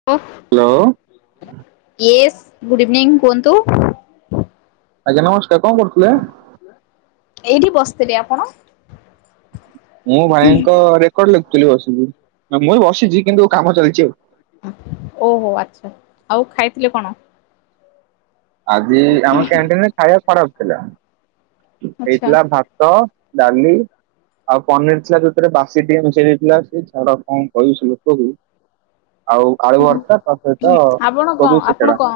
[inaudible] Hello. Yes good evening କୁହନ୍ତୁ। ଆଜ୍ଞା ନମସ୍କାର କଣ କରୁଥିଲେ? ଏଇଠି ବସିଥିଲି ଆପଣ। ମୁଁ ଭାଇଙ୍କ ରେକର୍ଡ ଲେଖୁଥିଲି ବସିକି, ମୁଁ ବି ବସିଚି, କିନ୍ତୁ କାମ ଚାଲିଚି ଆଉ। ଓହୋ ଆଛା, ଆଉ ଖାଇଥିଲେ କଣ? ଆଜି, ଆମ କ୍ୟାଣ୍ଟିନରେ ଖାଇବା ଖରାପ ଥିଲା। ଆଚ୍ଛା ହେଇଥିଲା ଭାତ, ଡାଲି ଆଉ ପନିର ଥିଲା, ଯୋଥିରେ ବାସି ଟିକେ ମିସେଇ ଦେଇଥିଲା, ସେ ଛାଡ, କଣ କହବି ସେ ଲୋକକୁ ଆଉ ଆଳୁ ଭର୍ତା, ତା ସହିତ ଆପଣ କଣ କୋବି ଆପଣ ଚେଚଡା। କଣ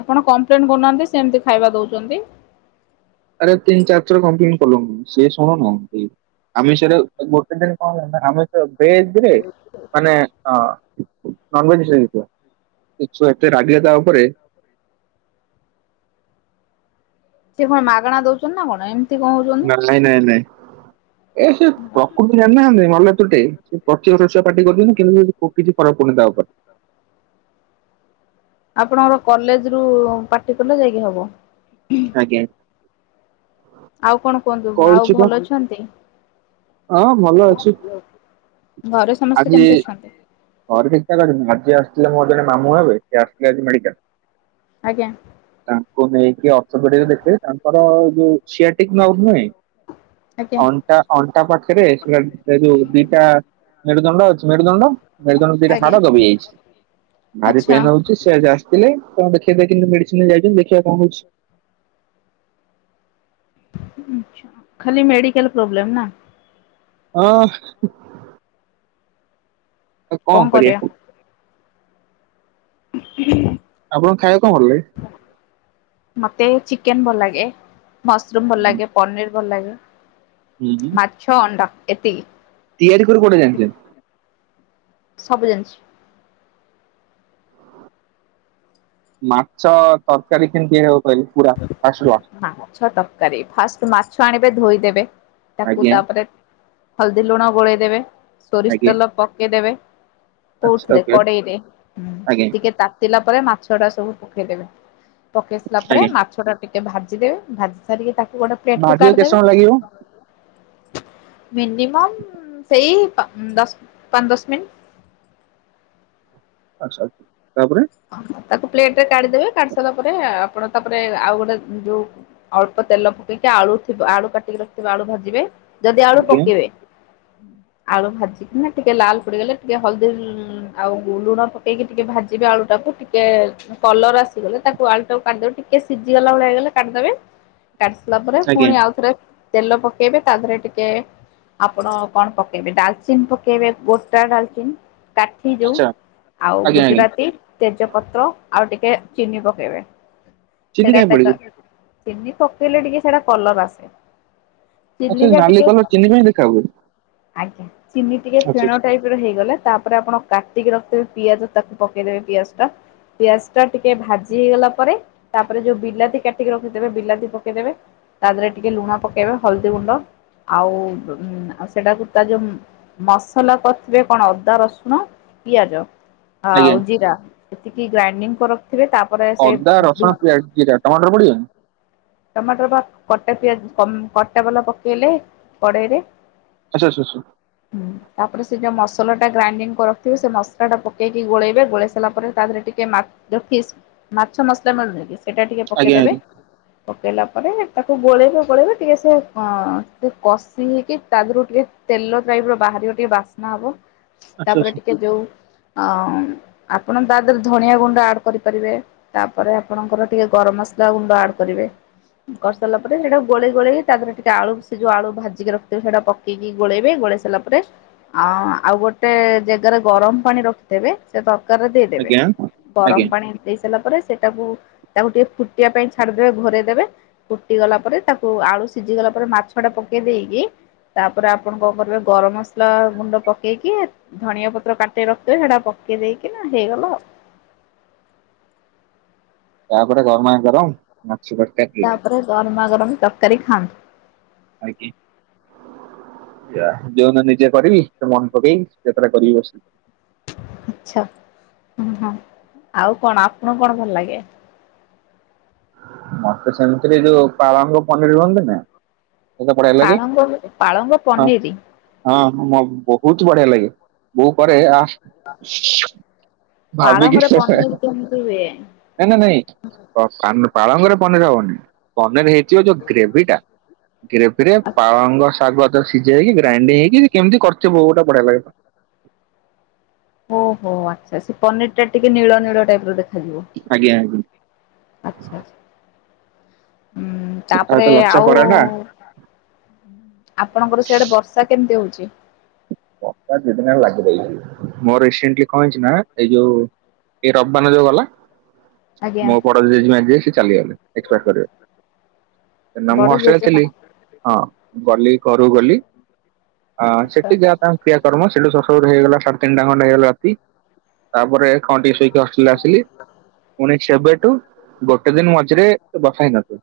ଆପଣ କମ୍ପ୍ଲେନ କରୁନାହାନ୍ତି, ସିଏ ଏମିତି ଖାଇବା ଦଉଚନ୍ତି। ଆରେ ତିନି ଚାରିଥର କମ୍ପ୍ଲେନ କଲୁନୁ, ସିଏ ଶୁଣୁନାହାନ୍ତି। ଆମିଷରେ, ଗୋଟେ ଦିନ କଣ ହୁଏ ନା, ଆମିଷ ଭେଜରେ ମାନେ ହଁ, ନନଭେଜ [unintelligible] ସେ ଛୁଆ ଏତେ ରାଗିଲେ ତା ଉପରେ ସିଏ କଣ ମାଗଣା ଦଉଚନ୍ତି ନା କଣ, ଏମତି ନାଇଁ ନାଇଁ, ନାଇଁ ନାଇଁ, ଏ ସେ ପ୍ରକୃତ ଜାଣିନାହାନ୍ତି ମଲେ ତୁଟେ, ସେ ପଚିଶ ଛୁଆ ପାଟି କରୁଛନ୍ତି, କିନ୍ତୁ କିଛି ଫରକ ପଡ଼ୁନି ତା ଉପରେ। ଆପଣଙ୍କର କଲେଜ ରୁ ପାଟି କଲେ, ଯାଇକି ହବ। ଆଜ୍ଞା। ଆଉ କଣ କୁହନ୍ତୁ? ଆଉ କହିଛି ତ ଭଲ ଅଛନ୍ତି? ହଁ ଭଲ ଅଛି ଘରେ ସମସ୍ତେ ଆଜି କେମିତି ଅଛନ୍ତି? ଘରେ ଠିକ ଠାକ ଅଛନ୍ତି, ଆଜି ଆସିଥିଲେ ମୋର ଜଣେ ମାମୁଁ ହେବେ, ସେ ଆସଥିଲେ ଆଜି ମେଡିକାଲ। ଆଜ୍ଞା। ତାଙ୍କୁ ନେଇକି ଅର୍ଥପେଡିକ ଦେଖେଇଲି, ତାଙ୍କର ଯୋଉ ସିଆଟିକନର୍ଭ ନୁହେଁ ଆଜ୍ଞା ଅଣ୍ଟା ଅ, ଣ୍ଟା ପାଖରେ, ସିଏ ଯୋଉ ଦିଟା ମେରୁଦଣ୍ଡ ଅଛି ମେରୁଦଣ୍ଡ, ମେରୁଦଣ୍ଡ ଦିଟା ଆଜ୍ଞା ହାଡ଼ ଦବି ଯାଇଛି, ଭାରି ଆଚ୍ଛା। ପେନ୍ ହଉଛି। ସେ ଆଜି ଆସିଥିଲେ, କଣ ଦେଖେଇକି କିନ୍ତୁ ମେଡିସିନ ନେଇଯାଇଛନ୍ତି, ଦେଖିବା କଣ ହଉଛି। ଆଛା, ଖାଲି ମେଡିକାଲ ପ୍ରୋବ୍ଲେମ୍ ନା? ହଁ ହଁ। ଆଉ କଣ କରିବା? [unintelligible] ଆପଣ ଖାଇବାକୁ କଣ ଭଲଲାଗେ? ମତେ ଚିକେନ ଭଲ ଲାଗେ, ମସରୁମ ଭଲ ଲାଗେ। ପନିର ଭଲ ଲାଗେ, ହୁଁ ହୁଁ। ମାଛ ଅଣ୍ଡା, ଏତିକି। ତିଆରି କରି କୋଉଟା ଜାଣଚନ୍ତି? ସବୁ ଜାଣିଚି। ମାଛ ତରକାରୀ କେମିତି ହଉ ମାଛ ତରକାରୀ, ଫାଷ୍ଟ ମାଛ ଆଣିବେ, ଧୋଇଦେବେ। ତାକୁ ଆଜ୍ଞା ତାପରେ, ହଳଦୀ ଲୁଣ ଗୋଳେଇ ଦେବେ, ସୋରିଷ ଆଜ୍ଞା। ତେଲ ପକେଇଦବେ ଆଚ୍ଛା କୋଉଥିରେ, ଓକେ କଡ଼େଇରେ, ଆଜ୍ଞା ଟିକେ ତା ପକେଇଲା ପରେ, ମାଛ ଟା ସବୁ ପକେଇଦେବେ, ପକେଇ ସାଇଲା ପରେ ଆଜ୍ଞା ମାଛ ମାଛଟା ଟିକେ ଭାଜିଦବେ, ଭାଜି ସାରିକି ତାକୁ ଗୋଟେ ପ୍ଲେଟ କୁ ଭାଜିବାକୁ କେତେ ସମୟ ଲାଗିବ? କାଢିଦେବେ। ମିନିମମ୍ ସେଇ ପା ଦଶ ପାଚ ଦଶ ମିନିଟି। ଆଛା, ଆଛା, ତାପରେ ତାକୁ ପ୍ଲେଟ ରେ କାଢି ଦେବେ, କାଢି ସାରିଲା ପରେ, ଆପଣ ତାପରେ ଆଉ ଗୋଟେ ଯୋଉ ଅଳ୍ପ ତେଲ ପକେଇକି ଆଳୁଥିବ, ଆଳୁ କାଟିକି ରଖିଥିବେ, ଆଳୁ ଭାଜିବେ, ଯଦି ଆଳୁ ଆଜ୍ଞା ପକେଇବେ ଆଳୁ ଭାଜିକିନା ଟିକେ ଲାଲ ପଡିଗଲେ, ଟିକେ ହଳଦୀ ଆଉ ଲୁଣ ପକେଇକି ଟିକେ ଭାଜିବେ ଆଳୁଟାକୁ, ଟିକେ କଲରା ଆସିଗଲେ, ତାକୁ ଆଳୁଟାକୁ କାଢ଼ି ଦେବେ, ଟିକେ ସିଝିଗଲା ଭଳିଆ ହେଇଗଲେ, କାଢ଼ିଦେବେ। କାଟି ସାରିଲା ପରେ ଆଜ୍ଞା ପୁଣି ଆଉ ଥରେ ତେଲ ପକେଇବେ, ତା ଧୀରେ ଟିକେ ଆପଣ କଣ ପକେଇବେ, ଡାଲଚିିନ ପକେଇବେ ଗୋଟା ଡାଲଚିନ। କାଠି ଯୋଉ ଆଚ୍ଛା ଆଉ ଆଜ୍ଞା ଆଜ୍ଞା ଗୁଜୁରାତି। ତେଜପତ୍ର ଆଉ ଟିକେ ଚିନି ପକେଇବେ, ଚିନି କାଇଁ ପଡିବ? ସେଇଟା ଚିନି ପକେଇଲେ ଟିକେ ସେଟା କଲର ଆସେ, ଆଚ୍ଛା ଚିନି ଟା ନାଲି ଟିକେ କଲର ଚିନି କାଇଁ ଦେଖା ହୁଏ? ଆଜ୍ଞା, ଚିନି ଟିକେ ଆଚ୍ଛା ଫେଣ ଆଚ୍ଛା ଟାଇପ ହେଇଗଲେ, ତାପରେ ଆପଣ କାଟିକି ରଖିଥିବେ ପିଆଜ ତାକୁ ପକେଇଦେବେ ପିଆଜ ଟା। ପିଆଜ ଟା ଟିକେ ଭାଜି ହେଇଗଲା ପରେ ତାପରେ ଯୋଉ ବିଲାତି କାଟିକି ରଖିଥିବେ ବିଲାତି ପକେଇଦେବେ। ତା ଦେହରେ ଟିକେ ଲୁଣ ପକେଇବେ, ହଳଦୀ ଗୁଣ୍ଡ ଆଉ ସେଟାକୁ ତା ଯୋଉ ମସଲା କରିଥିବେ କଣ ଅଦା ରସୁଣ ପିଆଜ ଆଜ୍ଞା ଆଉ ଜିରା। ଟିକେ ଗ୍ରାଇଣ୍ଡିଙ୍ଗ କରି ରଖିଥିବେ ତା ଅଦା ରସୁଣ ପିଆଜ ଜିରା ଟମାଟର ପଡିବନି? ଟମାଟର ବା କଟା ପିଆଜ କଟା ବାଲା ପକେଇଲେ କଡ଼େଇରେ। [unintelligible] ହୁଁ, ତାପରେ ସେ ଯଉ ମସଲା ଟା ଗ୍ରାଇଣ୍ଡିଙ୍ଗ କରି ରଖଥିବେ ସେ ମସଲା ଟା ପକେଇକି ଗୋଳେଇବେ ଗୋଳେଇ ଲା ପରେ ତା ଧେରେ ଟିକେ ମା ଫିସ ମାଛ ମସଲା ମିଳୁନି କି ସେଟା ଟିକେ ଆଜ୍ଞା ପକେଇଦେବେ। ଆଜ୍ଞା ପକେଇଲା ପରେ ତାକୁ ଗୋଳେଇବେ, ଗୋଳେଇବେ ଟିକେ ସେ କଷି ହେଇକି ତା ଦେହରୁ ଟିକେ ତେଲ ଟାଇପ ର ବାହାରିବ ଟିକେ ବାସ୍ନା ହବ ଆଚ୍ଛା ତାପରେ ଆଚ୍ଛା ଟିକେ ଯୋଉ ଅ ଆପଣ ତା ଦେହରେ ଧଣିଆ ଗୁଣ୍ଡ ଆଡ୍ କରିପାରିବେ। ତାପରେ ଆପଣଙ୍କର ଟିକେ ଗରମ ମସଲା ଗୁଣ୍ଡ ଆଡ୍ କରିବେ। କରିସାରଲା ପରେ ସେଟା ଗୋଳେଇ ଗୋଳେଇ ତା ଦେରେ ଟିକେ ଆଳୁ ସେ ଯଉ ଆଳୁ ଭାଜିି ରଖିଥିବେ ସେଟା ପ କେଇକି ଗୋଳେଇବେ, ଗୋଳେଇ ସାରିଲା ପରେ ଆ ଆଉ ଗୋଟେ ଯେଗାରେ ଗରମ ପାଣି ରଖିଥିବେ ସେ ତ କାରୀ ରେ ଦେଇଦେବେ, ଆଜ୍ଞା ଆଜ୍ଞା ଗରମ ପାଣି ଦେଇ ସାରିଲା ପରେ ସେଟାକୁ ତାକୁ ଟିକେ ଫୁଟିବା ପାଇଁ ଛାଡିଦେବେ ଘୋରେଇ ଦେବେ। ଫୁଟି ଗଲା ପରେ, ତାକୁ ଆଳୁ ସିଝି ଗଲା ପରେ ମାଛ ଟା ପକେଇ ଦେଇକି ତାପରେ ଆପଣ କଣ କରିବେ ଗରମ ମସ ଲା ଗୁଣ୍ଡ ପକେଇକି ଧଣୀଆ ପତ୍ର କାଟେ ରଖିଥିବେ ସେଟା ପକେଇ ଦେଇକି ନା ହେଇଗଲା ଆଉ। ତାପରେ ଗରମା ଗରମ ମାଛୁ ଗୋଟେ। ତାପରେ ଗରମା ଗରମ ତରକାରୀ ଖାଆନ୍ତୁ। ଆଗେ। ଯୋଉ ନିଜେ କରିବି ସେ ମନେ ପକେଇକି ସେତେଟା କରିବି ବସିକି। ଆଛା, ହଁ ହଁ ଆଉ କଣ ଆପଣ କଣ ଭଲ ଲାଗେ? ମତେ ସେମିତିରେ ଯୋଉ ପାଳଙ୍ଗ ପନିର ଅନ୍ତି ନି। ପାଳଙ୍ଗ ହଉଚି ପାଳଙ୍ଗ ପନୀରି। ହଁ ହଁ ମୋ ବହୁତ ବଢିଆ ଲାଗେ ବୋଉ କରେ ଆ। [unintelligible] ଭାବିକି ପାଳଙ୍ଗରେ ସେରା ପନିର କେମିତି ହୁଏ? ନା ନା ନାଇଁ। ପାନ ପାଳଙ୍ଗରେ ପନିର ହବନି, ପନିର ହେଇଥିବ ଯୋଉ ଗ୍ରେଭି ଟା ଗ୍ରେଭିରେ ପାଳଙ୍ଗ ଶାଗ ସିଝେଇକି ଗ୍ରାଇଣ୍ଡି ହେଇକି କେମିତି କରିଚି ବୋଉ ଗୋଟେ ବଢିଆ ଲାଗେ। ଓହୋ, ଆଚ୍ଛା ସେ ପନିର ଟା ଟିକେ ନୀଳ ନୀଳ ଟାଇପ ର ଦେଖାଯିବ। ଆଜ୍ଞା। ଆଚ୍ଛା ଆଛା, ଉଁ ତା ତାପରେ ସହିତ ଲଚ୍ଛା ଆଉ ପରଟା ଆପଣଙ୍କର ସେଆଡେ ବର୍ଷା କେମିତି ହଉଛି? ବର୍ଷା ଦି ଦିନ ହେଲା ଲାଗି ରହିଲାଣି, ମୋର ରେସେଣ୍ଟଲି କଣ ହେଇଛି ନା ଏଇ ଯୋଉ ଏଇ ରବିବାନ ଯୋଉ ଗଲା। ଆଜ୍ଞା ମୋ ବଡ ଜେଜେମା ଯିଏ ସେ ଚାଲିଗଲେ ଏକ୍ସପାୟଡ କରିଗଲେ ସେଦିନ ମୁଁ ବଡ ହଷ୍ଟେଲ ରେ ଜେଜେମା ଥିଲି। ହଁ ଗଲି ଘର କୁ ଗଲି ଆ ସେ ଆଚ୍ଛା ତାଙ୍କ କ୍ରିୟାକର୍ମ ସେଇଠୁ ସରୁ ସରୁ ହେଇଗଲା ସାଢେ ତିନିଟା ଖଣ୍ଡେ ହେଇଗଲା ରାତି ତାପରେ କ ଟିକେ ସୋଇକି ହଷ୍ଟେଲ ଆସିଲି ପୁଣି ସେବେଠୁ ଗୋଟେ ଦିନ ମଝିରେ ବର୍ଷା ହେଇନଥିବ।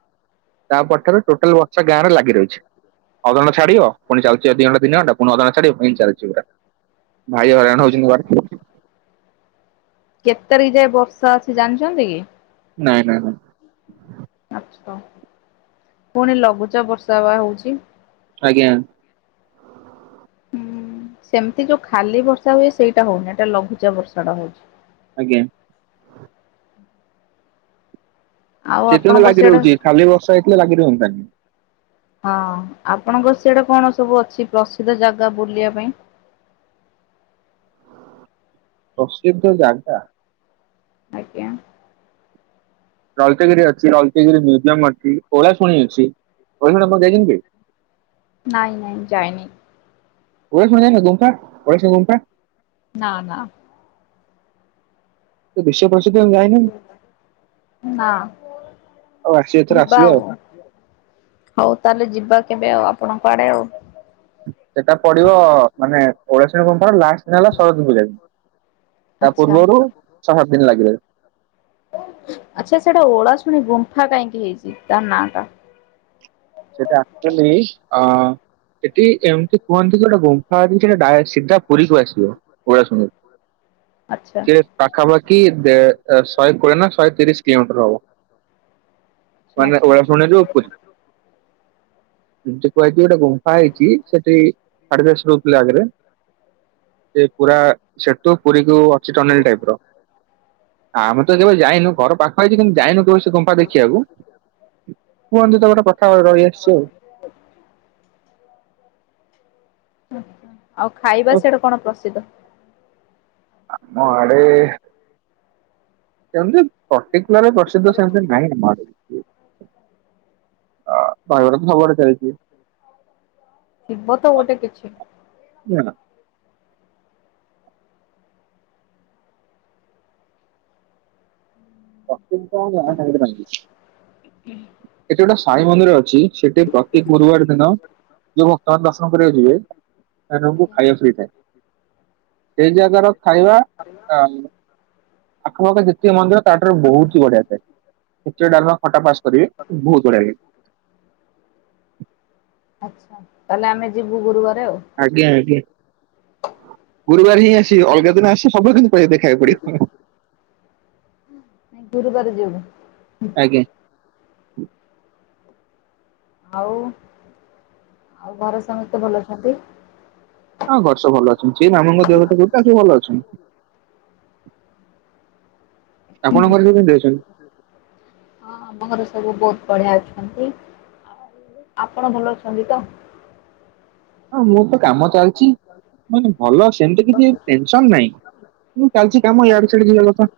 ତା ପରଠାରୁ ଟୋଟାଲ୍ ବର୍ଷା ଗାଁ ରେ ଲାଗି ରହିଛି। ଅଧଘଣ୍ଟା ଛାଡିବ ପୁଣି ଯାଉଚି ଦି ଘଣ୍ଟା ତିନି ଘଣ୍ଟା ପୁଣି ଅଧା ଘଣ୍ଟା ଛାଡିବ ଏଇତି ଚାଲିଛି ପୁରା ଭାରି ହଇରାଣ ଆଚ୍ଛା। ହଉଛି। ମୁଁ ବା କେତେ ତାରିଖ ଯାଏ ବର୍ଷା ଅଛି ଜାଣିଚନ୍ତି କି? ନାଇଁ ନାଇଁ ନାଇଁ। ଆଛା। ପୁଣି ଲଘୁଚାପ ବର୍ଷା ବା ହଉଚି। ଆଜ୍ଞା। ହୁଁ ସେମିତି ଯୋଉ ଖାଲି ବର୍ଷା ହୁଏ ସେଇଟା ହଉନି, ଏଟା ଲଘୁଚାପ ବର୍ଷା ଟା ହଉଚି। ଆଜ୍ଞା। ଆଉ ସେଥିପାଇଁ ତ ଆପଣଙ୍କର ଲାଗି ରହୁଚି ସିଆଡେ ଖାଲିବର୍ଷା ହେଇଥିଲେ ଲାଗି ରୁହନ୍ତାନି। ହଁ, ଆପଣଙ୍କ ସିଆଡେ କଣ ସବୁ ଅଛି ପ୍ରସିଦ୍ଧ ଜାଗା ବୁଲିଆ ପାଇଁ? ପ୍ରସିଦ୍ଧ ଜାଗା? ଆଜ୍ଞା। ଲଳିତଗିରି ଅଛି, ଲଳିତଗିରି ମ୍ୟୁଜିୟମ ଅଛି ଓଳା ଶୁଣି ଅଛି। ଓଳାଶୁଣି ଆପଣ ଯାଇଛନ୍ତି? ନାଇଁ ନାଇଁ ଯାଇନି। ଓଳାଶୁଣି ଯାଇନ, ଗୁମ୍ଫା ଓଳାଶୁଣି ଗୁମ୍ଫା। ନା, ନା। ସେ ବିଶ୍ୱ ପ୍ରସିଦ୍ଧ, ଯାଇନ। ନା। ଆଉ ଆସିବେ ଏଥର ଆସିବେ ଆଉ। ହଉ ତାହେଲେ ଯିବା କେବେ ଆଉ ଆପଣଙ୍କ ଆଡେ ଆଉ? ସେଟା ପଡିବ ମାନେ ଓଳାଶୁଣି ଗୁମ୍ଫା ଲାଷ୍ଟ୍ ଦିନ ହେଲା ସରସ୍ଵତୀ ପୂଜା। ତା ଆଚ୍ଛା ପୂର୍ବରୁ ଛଅ ସାତ ଦିନ ଲାଗିରହେ। ଆଛା ସେଟା ଓଳାଶୁଣି ଗୁମ୍ଫା କାହିଁକି ହେଇଚି ତା ନା ଟା? ସେଟା ଆକଚୁଆଲି ଅଁ- ସେଠି ଏମିତି କୁହନ୍ତି କି ଗୋଟେ ଗୁମ୍ଫା ଅଛି ଡାରେଟ୍ ସିଧା ପୁରୀକୁ ଆସିବ, ପଳାଶୁଣିରୁ। ଆଚ୍ଛା ସେଟ ପାଖାପାଖି ଦେ ଶହେ କୋଡ଼ିଏ ନା ଶହେ ତିରିଶ କିଲୋମିଟର ହବ। ଆଚ୍ଛା ମାନେ ଆଚ୍ଛା। ଓଳାଶୁଣି ରୁ ପୁରୀ। କୁହାହେଇଚି ଗୋଟେ ଗୁମ୍ଫା ହେଇଚି, ସେଠି ସାଢେ ଦଶରୁ ଗଲେ ଆଗେରେ, ସେ ପୁରା ସେଠୁ ପୁରୀ କୁ ଅଛି ଟନେଲ ଟାଇପ୍ ର। ଆମ କେବେ ଯାଇନ ଘର ପାଖ ହେଇଚି କିନ୍ତୁ ଯାଇନୁ କେବେ ସେ ଗୁମ୍ଫା ଦେଖିଆକୁ କୁହନ୍ତୁ ତ ଗୋଟେ କ୍ କଥା ରହି ଆସିଚି ଆଉ। ଆଚ୍ଛା [unintelligible] ଆଉ ଖାଇବା ସିଆଡେ କଣ ପ୍ରସିଦ୍ଧ? ଆମ ଆଡେ। ସେମିତି ପର୍ଟିକୁଲାର ପ୍ରସିଦ୍ଧ ସେମିତି ନାହିଁ, ଆମ ଆଡେ। ଅ ବାହାଘର ତ ସବୁଆଡେ ଚାଲିଚି। ଥିବତ ଗୋଟେ କିଛି। ନିଆଲ। ଅଚିନ୍ତା ଆଜ୍ଞା ମହାଟାଉଏଲେ୍ ଭାଙ୍ଗିଛି। ଏଠି ଗୋଟେ ସାଇ ମନ୍ଦିର ଅଛି, ସେଠି ପ୍ରତି ଗୁରୁବାର ଦିନ ଯୋଉ ଭକ୍ତମାନେ ଦର୍ଶନ କରିବାକୁ ଯିବେ, ସେଦିନଠୁ ଖାଇବାକୁ ସବୁ ହେଇଥାଏ। ସେଇ ଜାଗାର ଖାଇବା ଆ ଆଖପାଖ ଯେତିକ ମନ୍ଦିର ତା ଠାରୁ ବହୁତ୍ ବଢିଆ ଥାଏ, ଖେଚୁଡି ଡାଲମା ଖଟା ପାସ୍ କରିବେ ବହୁତ୍ ବଢିଆ ଲାଗେ। ଆଚ୍ଛା। ତାହେଲେ ଆମେ ଯିବୁ ଗୁରୁବାରେ ଆଉ। ଆଜ୍ଞା ଆଜ୍ଞା। ଗୁରୁବାର ହିଁ ଆସିବେ ଅଲଗା ଦିନ ଆସି ସବୁବେଳେ ପଇସାଦେଇ ଖାଇବାକୁ ପଡିବ। ଗୁରୁବାରେ ଯିବୁ। ଆଜ୍ଞା। ଆଉ ଆଉ ଘରେ ସମସ୍ତେ ଭଲ ଅଛନ୍ତି? ହଁ ଘରେ ସବୁ ଭଲ ଅଛନ୍ତି ମାମୁଁ ଙ୍କ ଦେହ କଥା ଗୋଟ ଆଉ ସଵୁ ଭଲ ଅଛନ୍ତି। ଆପଣ ଘରେ ସବୁ କେମତି ଦେହ ସବୁ? ହଁ ଆମ ଘରେ ସବୁ ବହୁତ ବଢିଆ ଅଛନ୍ତି। ଆପଣ ଭଲ ଅଛନ୍ତି ତ? ହଁ ମୁଁ ତ କାମ ଚାଲିଚି। ମାନେ ଭଲ ସେମତି କିଛି ଟେନ୍ ସନ୍ ନାହିଁ। ମୁଁ ଚାଲିଛି କାମ ଇଆଡେ ସିଆଡେ ଯିବା କଥା।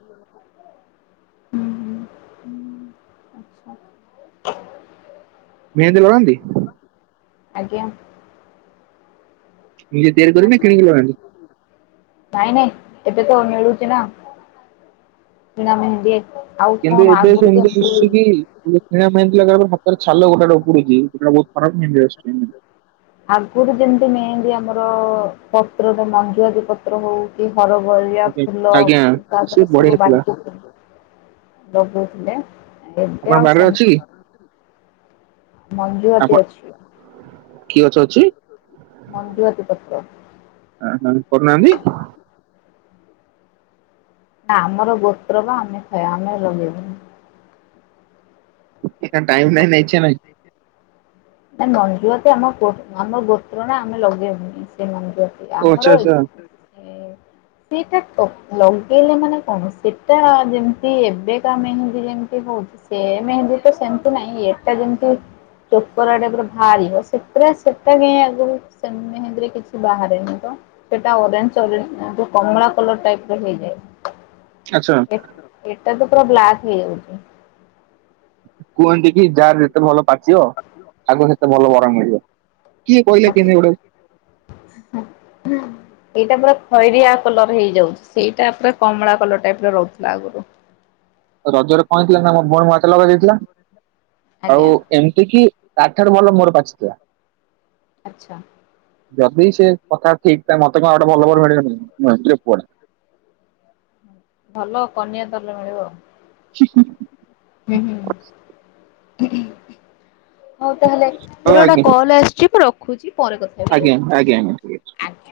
ହୁଁ ହୁଁ ହୁଁ ମେହେନ୍ଦୀ ଲଗାନ୍ତି ଆଚ୍ଛା। ଆଜ୍ଞା। ଧିରେ ଧିରେ [inaudible] ନାଇଁ ନାଇଁ ଏବେ ତ ମିଳୁଛି ନା, ନାନ ଦୀପ୍ କେନ୍ତୁ ଏବେ ସେମିତି ଶି ସି ପି କି? ଯିଏ କିଣା ମେହେନ୍ଦି ଲଗେଇଲା ହାତରେ ଛାଲ ଗୋଟେ ଗୋଟେ ଉପୁଡୁଚି ସେଟା ବହୁତ୍ ଖରାପ ମେହେନ୍ଦି ଆସୁଛି। ଆଗରୁ ଯେମିତି ମେହେନ୍ଦି ଆମର ପତ୍ରରେ ମଞ୍ଜୁ ଆତି ପତ୍ର ପତ୍ର ହଉ କି ହରବରିଆ ଫୁଲ ଆଜ୍ଞା ତା ସେ ପରେ ବଢିଆ ସବୁ ଥିଲା। ବଟି କି ଲଗଉଥିଲେ ଏବେ ଆପଣ ଆଉ ବାରିରେ ଅଛି ସେମେ୍ କି? ମଞ୍ଜୁଆତି ଆପଣ ଅଛି। କି ଗଛ ଅଛି? ମଞ୍ଜୁଆତି ପତ୍ର। ହଁ ହଁ କରୁନାହାନ୍ତି। ଆମର ଗୋତ୍ର ପା ଆମେ ସେଇୟା ଆମେ ଲଗେଇମୁ। ଟାଇମ ନାହଁ ନା ଇଛା ନାହିଁ? ମଞ୍ଜୁଆତି ଆମ ଆମ ଗୋତ୍ରର ଆମେ ଲଗେଇବୁନି ସେ ମଞ୍ଜୁଆତି। ଓ ଆଚ୍ଛା ଆମର ଆଚ୍ଛା ଏଇଠୁ। ସେଇଟା ଲଗେଇଲେ ମାନେ କଣ ସେଟା ଯେମିତି ଏବେ କା ମେହେନ୍ଦି ଯେମତି ହଉ ସେ ମେହେନ୍ଦୀ ତ ସେମିତି ନାଇଁ ଏଟା ଯେମତି ଉପର ଆଡ଼େ ପୁରା ବାହାରିବ ସେତିରେ ସେଟା କାହିଁ ଆଗକୁ ସେ ମେହେନ୍ଦି ରେ କିଛି ବାହାରେନେହିଁ ତ। ସେଟା ଅରେଞ୍ଜେ ଅରେଞ୍ଜେ କମଳା କଲର ଟାଇପ୍ ର ହୋଇଯାଏ। ଆଚ୍ଛା ହେ ଏଟା ତ ପୁରା ବ୍ଲାକ୍ ହେଇଯାଉଚ। କୁହନ୍ତି କି ଯାହା ଯେତେ ଭଲ ପାଚିବ ତାକୁ ସେତେ ଭଲ ବର ମିଳିବ। କିଏ କହିଲା କେନେ ଗୋଡଉ? [inaudible] ଏଇଟା ପୁରା ଖଇରିଆ କଲର ହେଇଯାଉଛି। ସେଇଟା ପୁରା କମଳା କଲର ଟାଇପରେ ରହୁଥିଲା ଆଗରୁ। ରଜରେ କଣହେଇଥିଲା ନା ମୋ ଭଉଣୀ ମୁଁ ହାତରେ ଲଗେଇ ଦେଇାଇଥିଲା, ଆଜ୍ଞା ଆଉ ଏମିତି କିି ତାଠାରୁ ଭଲ ମୋର ପାଚିଥିଲା। ଆଚ୍ଛା। ଯଦି ସେ କଥା ଠିକ ଠାକ୍ ମତେ କଣ ଗୋଟେ ଭଲ ବର ମିଳିବନି? [unintelligible] ପୁଅଟା। ଭଲ କନିଆ ତାହେଲେ ମିଳିବ ଆଉ। [unintelligible] ହୁଁ ହୁଁ ହଉ ତା ହେଲେ ହଉ ମୋର ଗୋଟେ କଲ୍ ଆସିଛି ମୁଁ ରଖୁଛି ପରେ କଥା ହେବି ଆଜ୍ଞ ଆଜ୍ଞ ଆଜ୍ଞା ଠିକ ଅଛି। ଆଜ୍ଞା।